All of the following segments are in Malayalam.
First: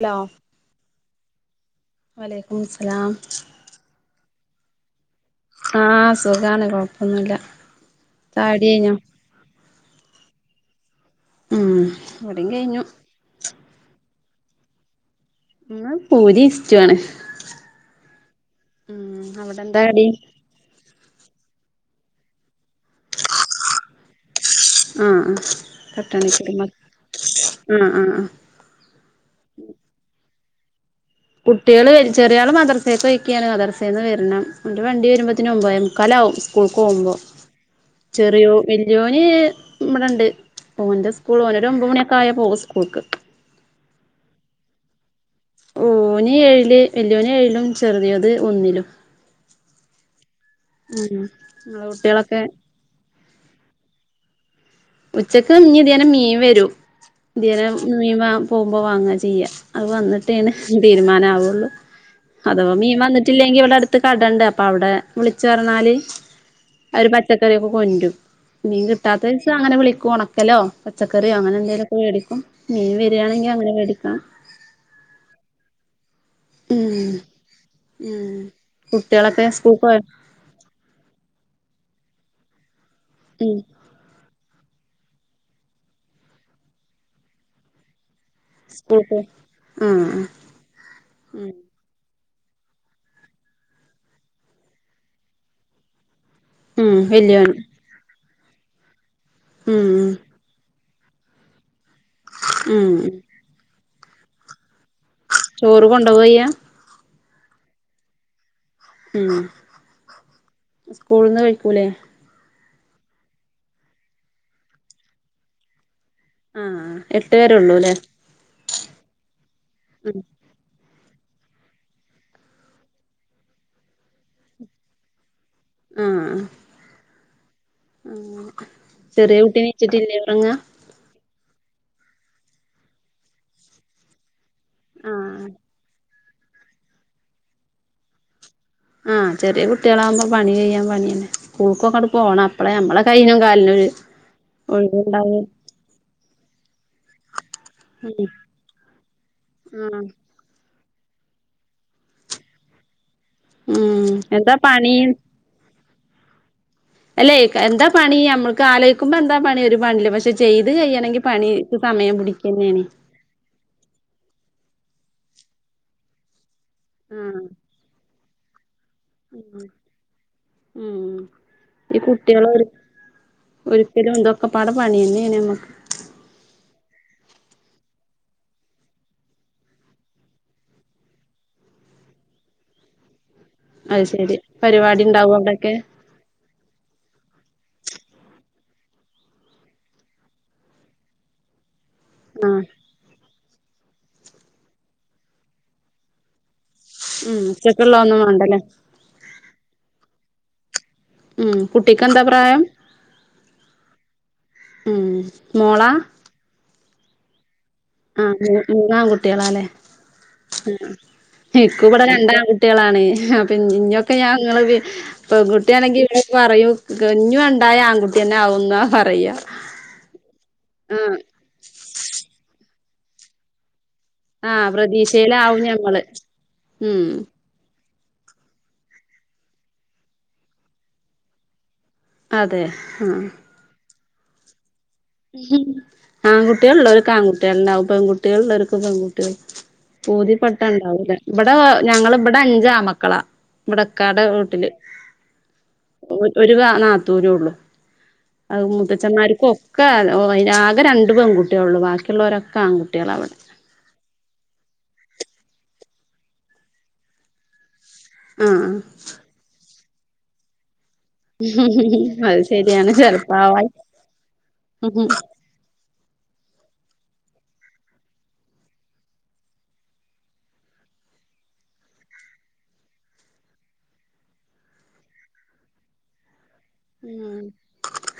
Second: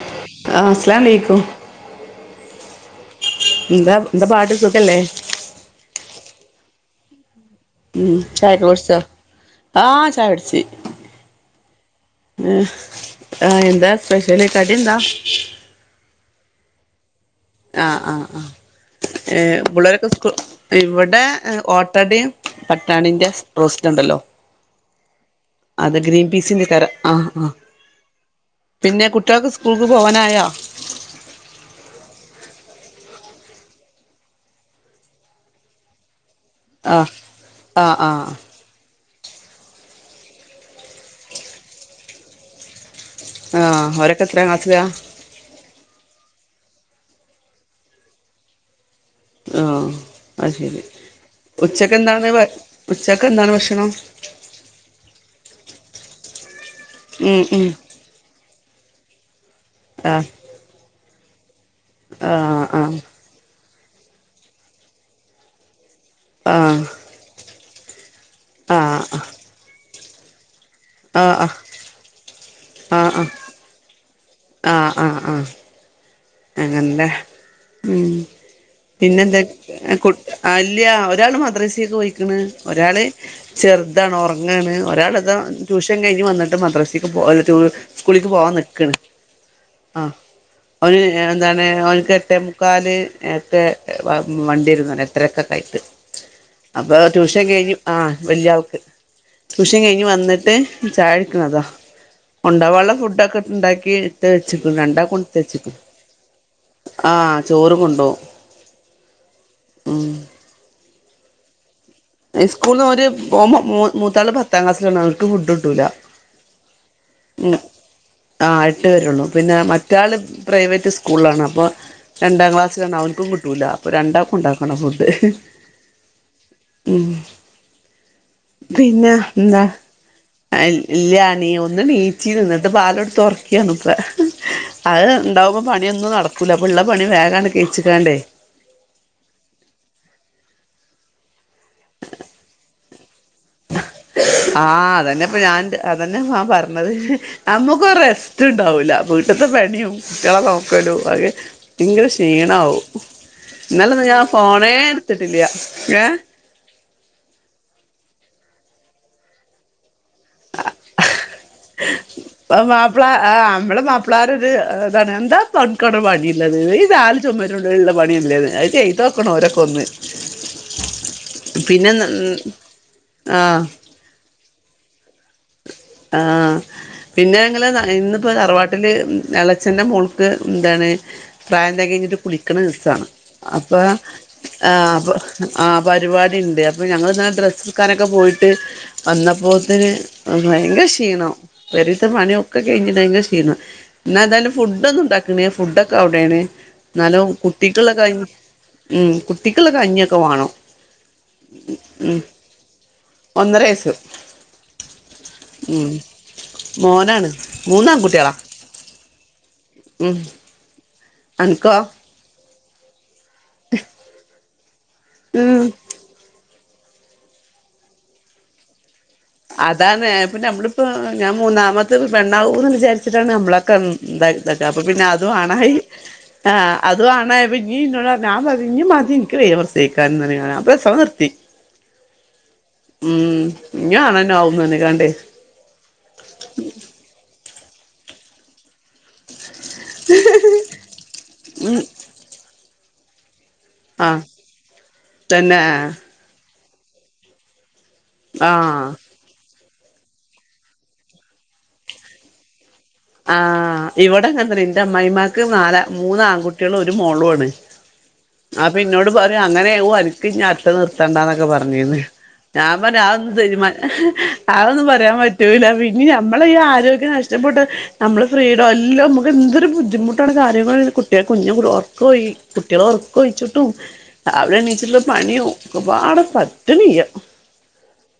ഹലോ ആഹ് അസ്ലാലൈക്കും വലൈക്കും സ്സലാം എന്താ എന്താ പാട്ട് ഖല്ലേ ആഹ സുഖമാണ് കൊഴപ്പൊന്നുമല്ല ഉം ചായക്ക കുടിച്ചോ ആഹ ചായ പിടിച്ച ഉം ഇവടിം ആഹ് കഴിഞ്ഞു ആഹ എന്താ സ്പെഷലി കടി ന്താ ന്ന് പൂരി ഇഷ്ടു മാണ് ആ ആഹ് ആ ഏഹ് അവിടെന്താ കടി പിള്ളേരൊക്കെ സ് കൂ ഇവിടെ ഓട്ടടയും പട്ടാണിന്റെ റോസ്റ്റ് ഉണ്ടല്ലോ ആഹ് ആ അത ഗ്രീൻ പീസിന്റെ കര ആഹ ആ ആഹ് ആഹ് ആഹ് പിന്നെ കുട്ടികൾക്ക് സ്കൂൾക്ക് പോവാനായാ കുട്ടികൾ ചെറിയ ആള് മദർസയൊക്കെ ഒഴക്കുകാണ് മദർസേന്ന് വരണം എന്ന് വണ്ടി വരുമ്പത്തിന് മുമ്പായി മുക്കാലാവും ആ സ്കൂക്ക്കോക്കുമ്പോ ആ ആ ചെറിയോ വലിയോ ഞ് ഇവിടെണ്ട് ഓന്റെ സ്കൂൾ ഓന ഒരഒമ്പത് മണിയൊക്കെ ആയാ പോകും സ്കൂൾക്ക് ആഹ് ഓരൊക്കെ എത്ര ക്ലാസ്സിലാ ഓന് ഏഴില് വല്യോന് ഏഴിലും ചെറുതിയത് ഒന്നിലും ആഹ് അ ശെരി ഉം ഇങ്ങളെ ഉച്ചക്ക് എന്താണ് കുട്ടികളൊക്കെ ഉച്ചക്ക് എന്താണ് ഭക്ഷണം ഉച്ചക്ക് ഇഞ്ഞിതിനെ മീൻ വരൂ ഉം ഇന്ത്യരെ ഉം മൻ പോകുമ്പോ വാങ്ങ ചെയ്യ അത് ആ വന്നിട്ടോണ് തീരുമാനം ആ അഥവാ ആ മീൻ വന്നിട്ടില്ലെങ്കി ഇവിടെ അടുത്ത് കടുണ്ട് അപ്പൊ അവിടെ വിളിച്റഞ്ഞാല് ആഹ് ഒരു പച്ചക്കറിയൊക്കെ കൊണ്ടും മീൻ ആഹ് കിട്ടാത്ത ദിവസ അങ്ങനെ വിളിക്കും ഉണക്കല്ലോ പച്ചക്കറിയോ ആഹ് ആഹ് അങ്ങനെ എന്തെലുംക്കെ മേടിക്കും മീൻ ആഹ് ആഹ് ബിരിയാണെങ്കിൽ അങ്ങനെ മേടിക്കാം ആഹ് ആഹ് ആഹ് അങ്ങനെല്ലേ ഉം ഉം പിന്നെ എന്താ കുട്ടികളൊക്കെ സ്കൂൾക്ക് പോയോ കു അല് ഒരാള് മദ്രസക്ക് പോയി [unintelligible] ഒരാള് ഉം ചെറുതാണ് [unintelligible] ങ്ങാണ് ഒരാളെതാ ട്യൂഷൻ കഴിഞ്ഞ് വന്നിട്ട് മദ്രാസക്ക് പോ [unintelligible] കുളിക്ക് പോവാൻ നിൽക്കണ് സ്കൂൾക്ക് പോയി ആ ആഹ് അവന് ഉം എന്താണ് അവനക്ക് [unintelligible] മുക്കാൽ ഒക്കെ വണ്ടി ഇരുന്നു എത്രയൊക്കെ [unintelligible] അപ്പൊ ഉം ട്യൂഷൻ വല്യോൻ കഴിഞ്ഞ്ഞു ആ വല്യ ആൾക്ക് ട്യൂഷൻ ഉം കഴിഞ് ഉം വന്നിട്ട് ചാഴിക്കണതോ കൊണ്ട വള്ള ഉം ഫുഡ് ഒക്കെ ഉണ്ടാക്കി ഇട്ട് വെച്ച [unintelligible] ചോറ് കൊണ്ടുകയ്യ ആ ചോറ് കൊണ്ടോവും മ് ഉം സ്കൂളന്ന് കഴിക്കൂലേ സ്കൂളിൽന്ന് ഓല് [unintelligible] മൂത്താള പത്താം ക്ലാസിലാണ് അവർക്ക് ഫുഡ് കിട്ടൂല ആഹ് എട്ട് മ് വരെ ഉള്ളൂല്ലേ ആഹ് എട്ട് വരള്ളൂ പിന്നെ മറ്റ ഉം പ്രൈവ സ്കൂളിലാണ് അപ്പോൾ രണ്ടാം ക്ലാസ്സിലാണ് അവനക്കും കിട്ടൂില്ല അപ്പോൾ രണ്ടാ ഉണ്ടാക്കണം ഫുഡ് ആഹ് മ് ആഹ് ചെറിയെ കൂട്ടി നീ ച് ട്ടില്ലേ ആ ഇല്ല നീ ഒന്ന് നീചീ ന്നു നിന്നിട്ട് ബാലോട്ത്ത തുറക്കിയാണ് ഇപ്പ അത് ആഹ് ഇണ്ടാവുമ്പോ പണിയൊന്നും നടക്കൂല അപ്പ ഉള്ള പണി വേഗമാണ് കച്ചിക്കാണ്ടേ ആ ചെറിയ കുട്ടികളാകുമ്പോ പണി കഴ്യാൻ പണിയന്നെ സ്കൂൾക്കൊക്കെട്ട് പോണം അപ്പളേ നമ്മള കയ്യിനും കടലിനും ആ അതന്നെപ്പൊ ഞാൻ അതന്നെ ൻ പറഞ്ഞത് നമ്മുക്ക് ആഹ് രസ്റ്റ് ണ്ടാവൂല ല്ല വീട്ടത്തെ പണിയും കുട്ടികളെ നോക്കലോ അകെ ഭയങ്കര ക്ഷീണമാവും എന്നാല ഒന്ന ഉം ഞാൻ എന്താ ഫോണേ പണി എടുത്തിട്ടില്ല [unintelligible] അല്ലെ എന്താ പണി നമ്മുക്ക് ആലോചിക്കുമ്പോ എന്താ പണി ഒരു പ [unintelligible] പക്ഷെ ചെയ്ത് കഴ്യയാണെങ്കിൽ പണി സമയം പിടിക്കന്നെയാണ് താണ് എന്താ പക്കട പണിയ ഉള്ളത് ഈനാ ല് ആഹ് ചുമറ്റുണ്ട്ള്ള പണിയല്ലത് അത് ചെയ് [unintelligible] ക്കണം ഒരൊക്കെ ഒന്ന് ഉ പിന്നെ ഈ കുട്ടികള ഒരു ഒരിക്കലും എന്തൊക്കെ പാട പണിയന്നെ ആ പിന്നെ അങ്ങള് ഇന്നിപ്പോ തറവാട്ടില് എളച്ചെന്റെ മോൾക്ക് എന്താണ് പ്രായം തികഞ്ഞ കുളിക്കണ ദസാണ് അപ്പൊ അത് ശരി ആ പരിപാടി അപ്പ ഉണ്ടാവും ആ അവിടൊക്കെ പരിപാടി ഉണ്ട് അപ്പൊ ഞങ്ങൾ ന്നലെ ഡ്രസ്സ്‌ സക്കാനൊക്കെ പോയിട്ട് വന്നപ്പോത്തന് ഭയങ്കര ക്ഷീണം ഒരീസം പണിയക്കെ ആഹ് കഴിഞ്ഞിങ്കിൽക്ഷീണം എന്ന എതായാലും ഫുഡ ഒന്നും ഉണ്ടാക്കണ ഫുഡൊക്കെ അവിടൊണ് എന്നാലും ഉം കുട്ടിക്കുള്ള ഉച്ചക്കുള്ള ക ഒന്നും വേണ്ടല്ലേ ഉം കുട്ടിക്കുള്ള കഞ്ഞൊക്കെ വാണം മ് കുട്ടിക്ക്ന്താ പ്രായം ഒന്നര വയസ്സ് മ് മോള ഉം മോനാണ് ആ മൂന്നാൺകുട്ടികളാ മൂന്നാംകുട്ടികളല്ലേ ഉം അൻക്കോ നിക്കൂ ഇവിടെ രണ്ട [unintelligible] കുട്ടികളാണ് അപ്പൊ ഇനൊക്കെ ഞാൻ നി ഉം പെൺകുട്ടിയാണെങ്കി ഇവിടെ പറയും കുഞ്ഞുണ്ടായ ആൺകുട്ടിന്നെ ആകുന്ന പറ അതാണ് ഇപ്പ നമ്മളിപ്പോ ആഹ് ഞാൻ മൂന്നാമത്തെ പെണ്ണാവൂന്ന് വിചാരിച്ചിട്ടാണ് നമ്മളൊക്കെ എന്ത ഇതാക്ക ആഹ് അപ്പൊ പിന്നെ അതുവാണ പ്രതീക്ഷയിലാവും ഞമ്മള് ആ ഉം അതുവാണ ഞ്ഞ മതിഇൻക്ക് വയ്യ പ്രസവിക്കാൻ ഞാൻ പ്രസംവം നിർത്തി അതെ ആ ഞ്ഞും ആണെന്നെ ആവും പറഞ്ഞു ഞ്ഞ ആൺ കുട്ടിള് ഇള്ളോർക്ക് ആൺ കുട്ടിയാള്ണ്ടാവും പെൺ കുട്ടികൾ ഉള്ളോൽക്ക് പെൺകുട്ടികൾ പഊതി പട്ട ഉണ്ടാവൂല ഇവിടെ ഉം ഞങ്ങള് ഇവിടെ അഞ്ചാ മക്കളാ വട ആഹ് ക്കാടെ വീട്ടില് തന്നെ ഒരു കാ നാത്തൂനെ ഉള്ളു അ ഹ് ആഹ് മുത്തച്ഛന്മാർകൊക്കെ ആകെ രണ്ടു പെൺകുട്ടിയള്ളു ബാക്കിയുള്ളവരൊക്കെ ആൺകുട്ടി ആഹ്... ഇവിടെ ഇങ്ങനെ തന്നെ നി ന്റെ അമ്മായിമാക്ക് നാലാ മൂന്ന് ആൺകുട്ടികളും ഒരു മോളുണ് ആഹ് ആപ്പന്നോട് പറയും അങ്ങനെ അക്ക് ഞാ അട്ട നിർ [unintelligible] ത്തണ്ടന്നൊക്കെ പറഞ്ഞിന്ന് അത് ഞാൻ ശരിയാണ് പറഞ്ഞ ആ ത ചെലപ്പാവായി ആന്നും പറയാൻ പറ്റൂല പിന് [unintelligible] ഇനി നമ്മള ഈ ആരോഗ്യം നഷ്ടപ്പെട്ട് നമ്മള് ഫ്രീയുടെ എല്ലാം നമുക്ക് എന്തൊരു ബുദ്ധിമുട്ടാണ് കാര്യ കുട്ടികെ കുഞ് ഓർക്ക് പോയി കുട്ടികളെ ഉറക്കെ ഒഴിച്ചിട്ടും രാവിലെ ണീച്ചിട്ടുള്ള പണിയോ ഒകപാടെ പറ്റ്ണ്യ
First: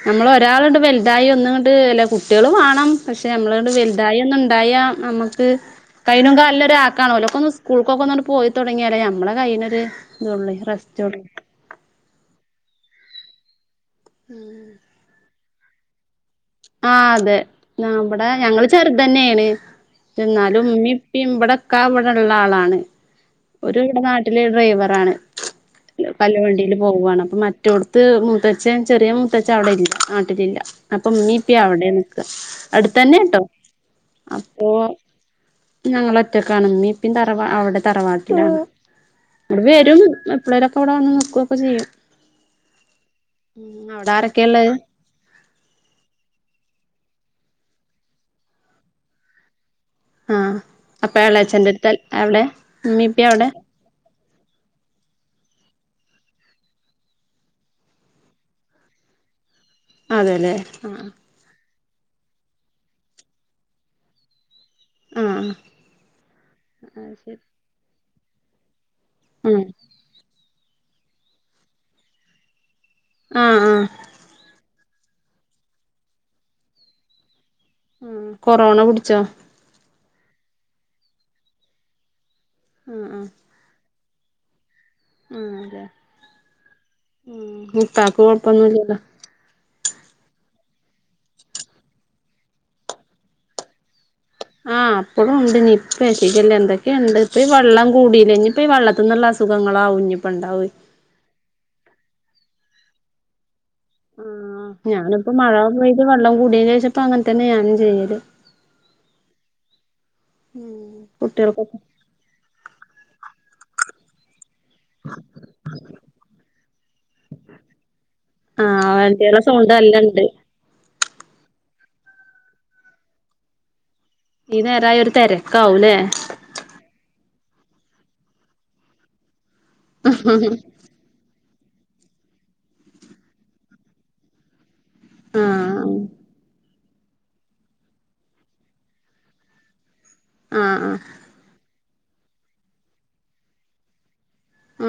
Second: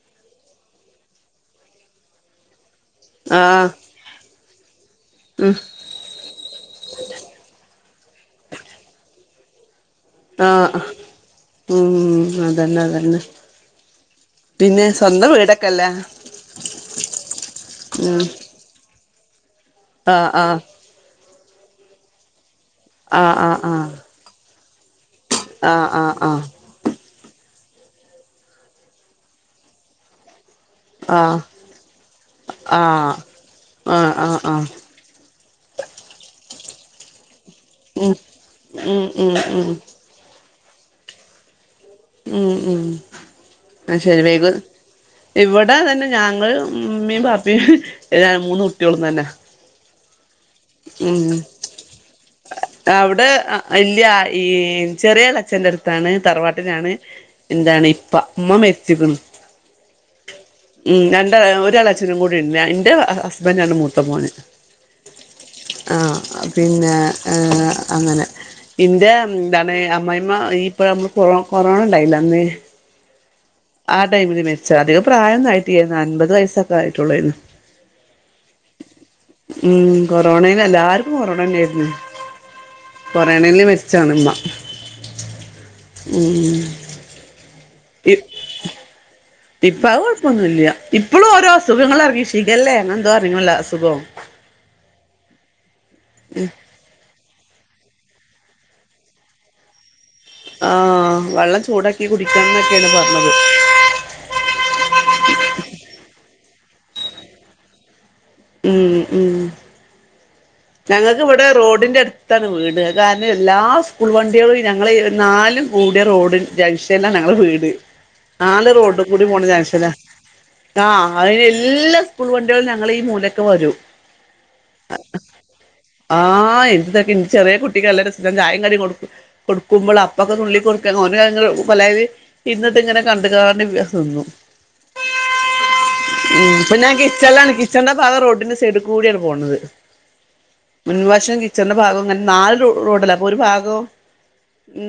നമ്മള ഒരാളണ്ട് വലുതായി ഒന്നുംണ്ട് അല്ല കുട്ടികൾും വേണം പക്ഷെ ആഹ് നമ്മളണ്ട് വലുതായി ഒന്നും ഉണ്ടായ നമുക്ക് ഉം കയ്യിനും കാലിനും നല്ലരാ ആക്കാണല്ലോ ഒക്കെ ഒന്ന് സ്കൂൾക്കൊക്കെ പോയി തുടങ്ങിയാലേ നമ്മളെ കൈനൊര് ആ.... ഉ... അതന്നെ അതന്നെ പിന്നെ സ്വന്തം വീടൊക്കെല്ലേ ആ അതെ ഉം അമ്മടെ ഞങ്ങള് ചെറുത്തന്നെയാണ് ആഹ് ആഹ് എന്നാലും ഉമ്മി പിമ്പടക്കവിടെ ഉള്ള ആളാണ് ആഹ് ആഹ് ഒരു ആഹ് ഇവിടെ നാട്ടിലെ ഡ്രൈവറ ആണ് ആഹ് ആഹ് ആഹ് കല്ലവണ്ടിയില് പോവുവാണ് മറ്റോടത്ത് മൂത്തച്ചൻ ചെറിയ മൂത്തച്ച്ച അവിടെ ഇല്ല നാട്ടിലില്ല ആഹ് അപ്പൊമ്മീപ്പ അവിടെ നിക്ക ആഹ് അടുത്തന്നെ ട്ടോ ആഹ് ആഹ് ആഹ് അപ്പോ ഇപ്പ ഞങ്ങളാ ഒറ്റക്കണമ്മിപ്പ തറവാ അവിടെ ഉം തറവാട്ട് ഉം ഉം ഇങ്ങട്ട് ഉം വരും എപ്പളേരൊക്കെ ഇവിടെ വന്ന് നോക്കയൊക്കെ ചെയ്യും ഉം ഉം ഉം ആ അവിടെ ശരി വൈകും ആരൊക്കെള്ളത് ഇവിടെ അതന്നെ ഞങ്ങ ഉമ്മിപാപ്പിഏ മൂന്ന് കുട്ടിളോം തന്നെ ആഹ് ഉ അപ്പ എളേച്ചന്റെട്ത്ത് അവിടെ ഇമ്മീം അവിടെ ഇപ്പീം അ ഇല്യ ഈ ചെറിയൾ അച്ഛന്റെ അടുത്താണ് തറവാട്ട [unintelligible] എന്താണ് ഇപ്പ ഇമ്മ മരിച്ചിക്ക്ണ് അതെല്ലേ ഉം ആഹ് രണ്ട് ഒരാള് അച്ചനും കൂടി ഉണ്ട്എന്റെ ഹസ്ബൻന്റാണ് മൂത്ത മോന് ആഹ് ആ പിന്നെ അത് ഏ ശരി അങ്ങനെ എന്റെ ഉം എന്താണ് അമ്മായിമ്മ ഇപ്പ നമ്മള് കൊറ കൊറോണ ഉണ്ടായില്ല അന്ന് ആഹ് ആഹ് ആ ടൈമില് മരിച്ചാ അധികം പ്രായം ഒന്നും ആയിട്ടില്ലായിരുന്നു അൻപത് വയസ്സൊക്കെ ആയിട്ടുള്ളായിരുന്നു അ കൊറോണ പിടിച്ചോ ഉം കൊറോണയിൽ എല്ലാവരും കൊറോണ തന്നെയായിരുന്നു ആഹ് കൊറോണയിൽമരിച്ചാണ്‌ മ്മ ആ അതെ ഉ ഇ മുത്താക്ക് കൊഴപ്പൊന്നുംല്ലല്ലോ ഇപ്പ അത് കുഴപ്പൊന്നുമില്ല ഇപ്പോളും ഓരോ അസുഖങ്ങൾ ഇറങ്ങിട്ടില്ലെഷിഖല്ലേ എന്തോ അറിങ്ങല്ല അസുഖം ആഹ് ഇപ്പളും ഉണ്ട് നിപ്പ ശിഖ ല്ല എന്തൊക്കെയുണ്ട് അപ്പ ഈ വെള്ളം കൂടില്ലേ ഇഞ്ഞ് ഇപ്പം വെള്ളത്‌ നിന്ന് ള്ള അസുഖങ്ങളാവും ഇനിയും ആവെള്ളം ചൂടാക്കി കുടിക്കാംന്നൊക്കെയാണ് പറഞ്ഞത് ആ ഞാനിപ്പോ മഴ പെയ്ത് വെള്ളം കൂടിയ ശേഷം അങ്ങനെ തന്നെ ഞാനും ചെയ്യല് ഉം ഉം ഉം ഞങ്ങൾക്ക് ഇവിടെ കുട്ടികൾക്കൊക്കെ റോഡിന്റെ അട് ത്താണ് വീട് അത് കാരണം എല്ലാ സ്കൂൾ വണ്ടിയാളും ഞങ്ങള് നാലും കൂടിയ റോഡ് ജൻഷല്ല ഞങ്ങള് വീട് ആള് ആഹ് റോട്ട് കൂടി വണ്ടികളെ പോണ സൗണ്ട് ജങ്ഷനാ നല്ലണ്ട് ട്ടോ അയ്ൻ എല്ലാ സ്കൂൾ വണ്ടിയാളും ഞങ്ങളെ ഈ മൂലക്കെ വരൂ ഈ നേരായ ഒരു തെരു ആഹ് എന്ന്ത്തൊക്കെ ചെറിയ കുട്ടിക്ക്ല്ല രസൻ കായം കറി കൊടുക്ക [unintelligible] കൊടുക്കുമ്പോൾ അപ്പൊക്ക തുള്ളി കൊടുക്ക അവനെ ഭയങ്ക പല് ഇന്നിട്ട് ഇങ്ങനെ കണ്ട കണ്ട് ന്നു ആഹ അപ്പൊ ഞാൻ കിച്ചണിലാണ് കിച്ചണന്റെ ഭാഗം റോഡിന്റെ സൈഡിൽ കൂടിയാണ് പോണുന്നത് ആഹ് ആഹ് മുൻവാശും കിച്ചണന്റെ ഭാഗവും അങ്ങനെ നാല് റോഡല്ല അപ്പൊ ഒരു ഭാഗവും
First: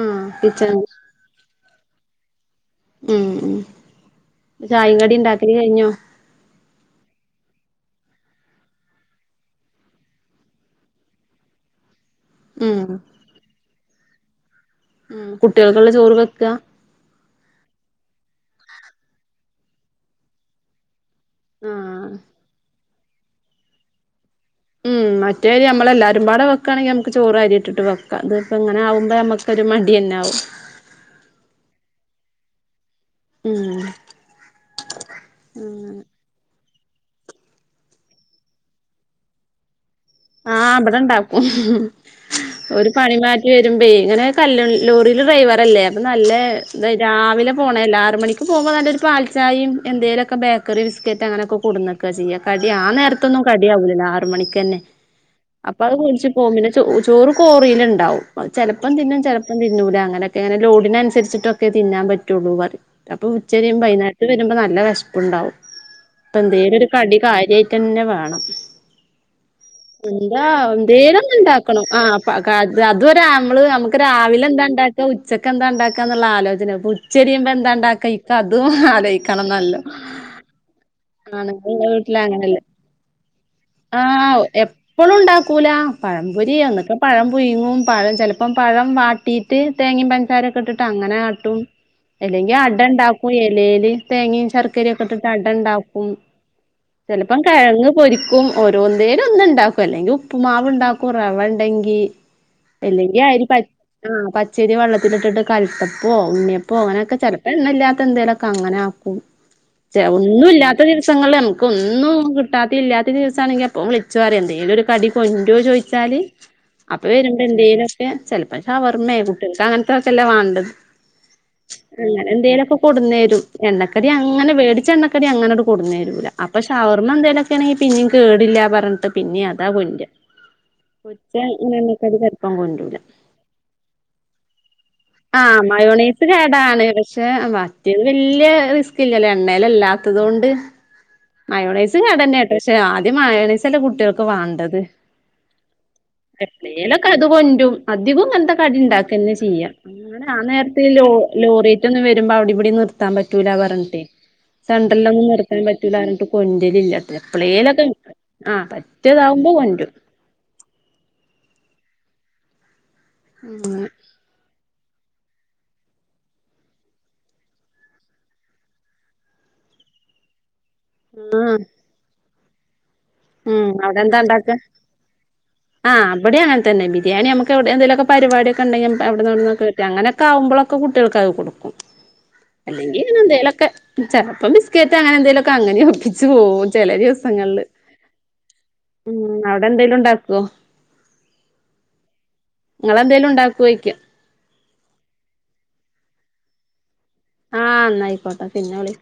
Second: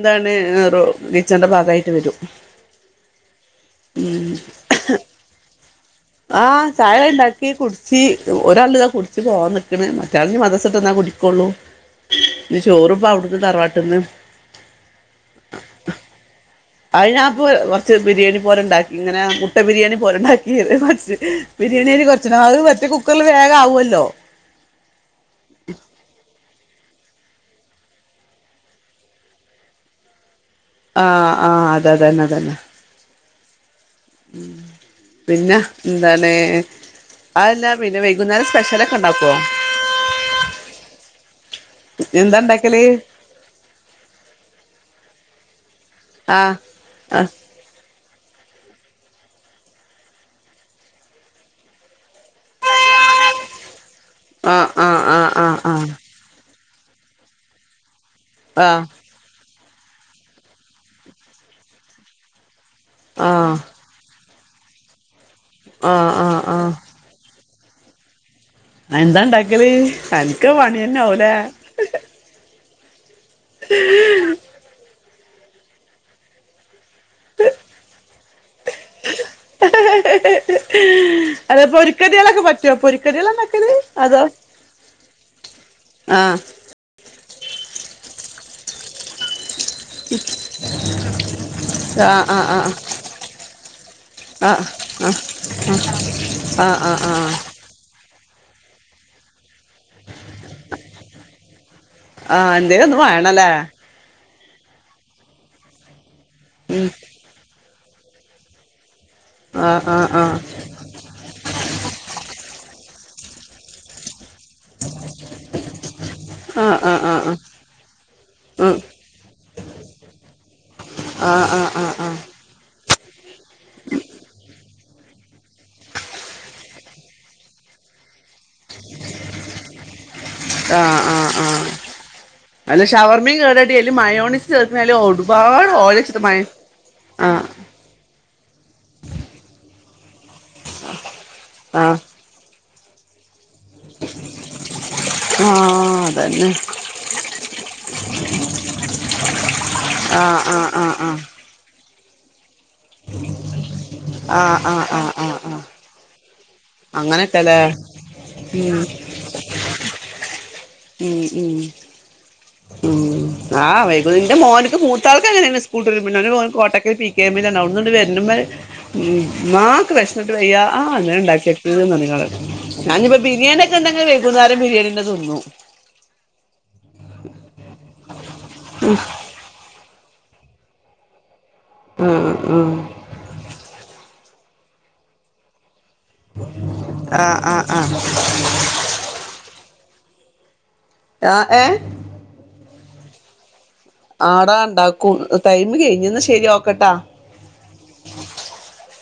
ആഹ് കിച്ചൺ റോ കിച്ചന്റെ ഭാഗായിട്ട് വരും ഉം ഉം ഉം ചായിം കടി ഉണ്ടാക്കല് കഴിഞ്ഞോ ആഹ് ചായ ഉണ്ടാക്കി കുടിച്ച് ഒരാള് ഇതാ കുടിച്ച് പോവാൻ നൽക്കണ ആൾ മദ്രസ്ട്ട് വന്നാ കുടിക്കള്ളൂ ഇഞ്ഞി ഉം ചോറ് ഇപ്പ അവിടുുന്നു തറവാട്ടിൽന്ന് ഉം കുട്ടികൾക്കുള്ള ചോറ് വെക്കാ കൊറച്ച് ബിരിയാണി പോലെ ഉണ്ടാക്കി ഇങ്ങനെ മുട്ട ബിരിയാണി പോലെ ഉണ്ടാക്കില്ല കുറച്ച് ബിരിയാണി ആഹ് കൊറച്ച് അത് മറ്റേ കുക്കറില് വേഗം ആവല്ലോ ഉം മറ്റേരി നമ്മളെല്ലാരും പാട വെക്കയാണെങ്കിൽ നമുക്ക് ചോറ് അരിട്ട് വെക്കാം ത് ഇപ്പ ഇങ്ങനെകുമ്പോ നമുക്ക് ഒരു മടി തന്നൊവും ആഹ് ആഹ് അതതന്നെ അതന്നെ ഉം പിന്നെ അങ്ങനെ എന്താണ് അതല്ല പിന്നെ വൈകുന്നേരം സ്പെഷ്യല് ഒക്കെ ഉണ്ടാക്കുവോ ആ ബടണ്ടാക്കും എന്താ ഉണ്ടാക്കല് ഒരു പണി മാറ്റി വരുമ്പ ഇങ്ങനെ ലോറിൽ ഡ്രൈവ- ല്ലേ അപ്പൊ നല്ല ആഹ് ആഹ് രാവിലെ പോണ അല്ല ആറ് മണിക്കും പോക്പോ നല്ലൊരു പാൽചായയും എന്തെേലുമൊക്കെ ബേക്കറി ബിസ്ക്കറ്റ് അങ്ങനെയൊക്കെ കൊടുന്നൊക്കെ ചെയ്യാം കടി ആ നേരത്തൊന്നും കടി ആവൂല ആറ് മണിക്ക് ആഹ് തന്നെ ആഹ് ആഹ് അപ്പൊ അത് ആഹ് കുടിച്ച് പോും പിന്നെ ചോ ചോറ് കോറിൽ ഉണ്ടാവും ആഹ് ചെിലപ്പം തിന്നും ചെലപ്പം തിന്നൂല അങ്ങനെയൊക്കെ അങ്ങനെ ലോഡിനനുസരിച്ചിട്ടൊക്കെ തിന്നാൻ പറ്റുള്ളൂ പറ അപ്പൊ ഉച്ച ആഹ് ചെയ്യുമ്പോ വൈകുന്നേരത്ത വരുമ്പോ നല്ല വിഷപ്പണ്ടാവും ആഹ് ആഹ് ഇപ്പൊ ആഹ് എന്തേലും ഒരു കടി കാര്യ തന്നെ വേണം എന്താണ്ടാക്കല് എന്താ എന്തേലൊന്ന് ഉണ്ടാക്കണം ആ് അത്വരെ നമ്മള് നമുക്ക് രാവിലെ എന്താ ഉണ്ടാക്ക ഉച്ചക്ക്ന്താ ഉണ്ടാക്കാ എന്നുള്ള ആലോചന ചെരിയുമ്പ എന്താണ്ടാക്ക ഇപ്പ അതും ആലോയിക്കണംന്നല്ലോ അത പൊരിക്കടികളൊക്കെ പറ്റുമോ പൊരിക്കടികള ണ്ടാക്കല് ആഹ് എപ്പഴും ഉണ്ടാക്കൂല പഴംപൊരി ആഹ് അന്നൊക്കെ പഴം പുരിങ്ങും പഴം ചിലപ്പോ ഇപ്പം പഴം വാട്ടിയിട്ട് തേങ്ങയും പഞ്ചാരയൊക്കെ ഇട്ടിട്ട് അങ്ങനെ കാട്ടും ആഹ് അല്ലെങ്കിൽ ആഹ് അട ഇണ്ടാക്കും ഇലേൽ തേങ്ങയും ആഹ് ആഹ് ചർക്കര ഒക്കെ ഇട്ടിട്ട് അട ഉണ്ടാക്കും ആഹ് ആഹ് ആഹ് ആഹ് ചെലപ്പം കിഴങ്ങ് പൊരിക്കും ഓരോന്തേലും ഒന്നും ഉണ്ടാക്കും അല്ലെങ്കിൽ ഉപ്പ് മാവ് ഉണ്ടാക്കും റവ ഉണ്ടെങ്കി ആഹ് എന്തേലും ഒന്ന് അല്ലെങ്കി ആ വേണല്ലേ പച്ചരി വെള്ളത്തിലിട്ടിട്ട് കൽത്തപ്പപ്പോ ഉണ്യപ്പോ ഉം അങ്ങനെയൊക്കെ ചെലപ്പോ എണ്ണല്ലാത്ത എന്തേലൊക്കെ അങ്ങനാ ആഹ് ആഹ് ഒന്നുല്ല ദിവസങ്ങള് നമുൊന്നും കിട്ടാത്തി ഇല്ലാത്ത ദിവസ ആണെങ്കിൽ അപ്പ ച്ചു പറിഎന്തേങ്കലും ഒരു കടി കൊണ്ടരോ ചോദിച്ചാല് ആഹ് ആഹ് അപ്പൊ ആഹ് ആഹ് ആഹ് വരുമ്പോ എന്തേലുംക്കെ ചെലപ്പോ ഉം ശവർമ്മയ കുട്ടികൾക്ക് അങ്ങനത്തെൊക്കെല്ല വേണ്ടത് ആഹ് ആഹ് ആഹ് ആഹ് അങ്ങനെ എന്തേങ്കലുംക്കെ കൊടുന്നേരും എണ്ണക്കടി അങ്ങനെ വേടിച്ച എണ്ണക്കടി അങ്ങനെ കൊടന്ന തരൂല അപ്പൊ ഷവർമ്മ എന്തേലൊക്കെയ ആണെങ്കിൽ പിന്നും കേടില്ല പറഞ്ഞിട്ട് പിന്നെ അതാ കൊണ്ടര ആഹ് ആഹ് ആഹ് അല്ല കൊണ്ടൂല ഷവർമ്മയും കേടാടി അയല് മഴോണോയ്‌സ് ചേർക്കും ഒടുവാ ആ മയോണീസ് കേടാണ് പക്ഷെ മറ്റിയത് വല്ല്യ റിസ്ക് ഇല്ലല്ലേ എണ്ണൽല്ലാ ത്തണ്ട് ആഹ് മയോണൈസും കേടന്നെട്ടോ പക്ഷെ ആദ്യം മയോണൈ ചില കുട്ടികൾക്ക് വേണ്ടത് ആ അതെ എപ്പളേലൊക്കെ അത് കൊണ്ടരും അധികവും ങ്ങനത്തെ കടി ഉണ്ടാക്ക തന്നെ ചെയ്യാം അ ആ ആഹ് ആഹ് ആഹ് നേരത്തിലോ ആഹ് ലോറിന്നന്ന് വ അവിടി നിർത്താൻ പറ്റൂല പറഞ്ഞട്ട് ആഹ് ആഹ് ആഹ് സെയ്‌സ്ലൊന്നും ആഹ് നിർത്താൻ ആഹ് പറ്റൂല കൊണ്ടിലില്ല അങ്ങനെയൊക്കെല്ലേ എപ്പളേലൊക്കെ ആ ഉം പറ്റിയതാവുമ്പോ കൊണ്ടും ഉം ഉം ആ അങ്ങനെ വൈകനിന്റെ മോന് മൂത്താൾക്കങ്ങനെയ സ്കൂൾട്ടരുമ്പോ കോട്ടക്കൽ പി കെ എമ്മിലാണ് ഔട്ന്ന്ങ്ങട്ട് വരു ആക്ക് വെശ്ന്ന്ട്ട വയ്യ ആ ആഹ് ന്ന്ണ്ടാക്കിക്ക്ന്നർഞ് കാണ് ഉം അവിടെന്താ ഉണ്ടാക്ക വൈകുന്നേരം ബിരിയാണി തന്നെ തിന്നും ആഹ ഇവിടെങ്ങ തന്നെ ബിരിയാണമുക്കൊവ്ടേ ന്തേലും പരിപാടിക്കെണ്ടെങ്കിലവിടെന്ന് അങ്ങനൊക്കെമ്പോഴകുട്ടികൾക്കായി കൊടു ആഹ് ആഹ് അല്ലെങ്കി ങ്ങനെന്തേലൊക്കെ ചെൽപ്പം ബിസ്കറ്റ് അങ്ങനെന്തേലൊക്കെ അങ്ങനെ പ്പിച്ചു പോവും ചില ദിവസങ്ങളില്. ആഹ് ആഹ് മ് അവിടെന്തെലും ഉണ്ടാക്കൊ? ആ ഏ നിങ്ങെളെന്തലുണ്ടാക്കുവോ? ആടാ ഉണ്ടാക്കും ടൈം കഴിഞ്ഞന്ന ശരി ക്കട്ടാ ആ ന്നായിക്കോട്ടെ പിന്നെ വിളി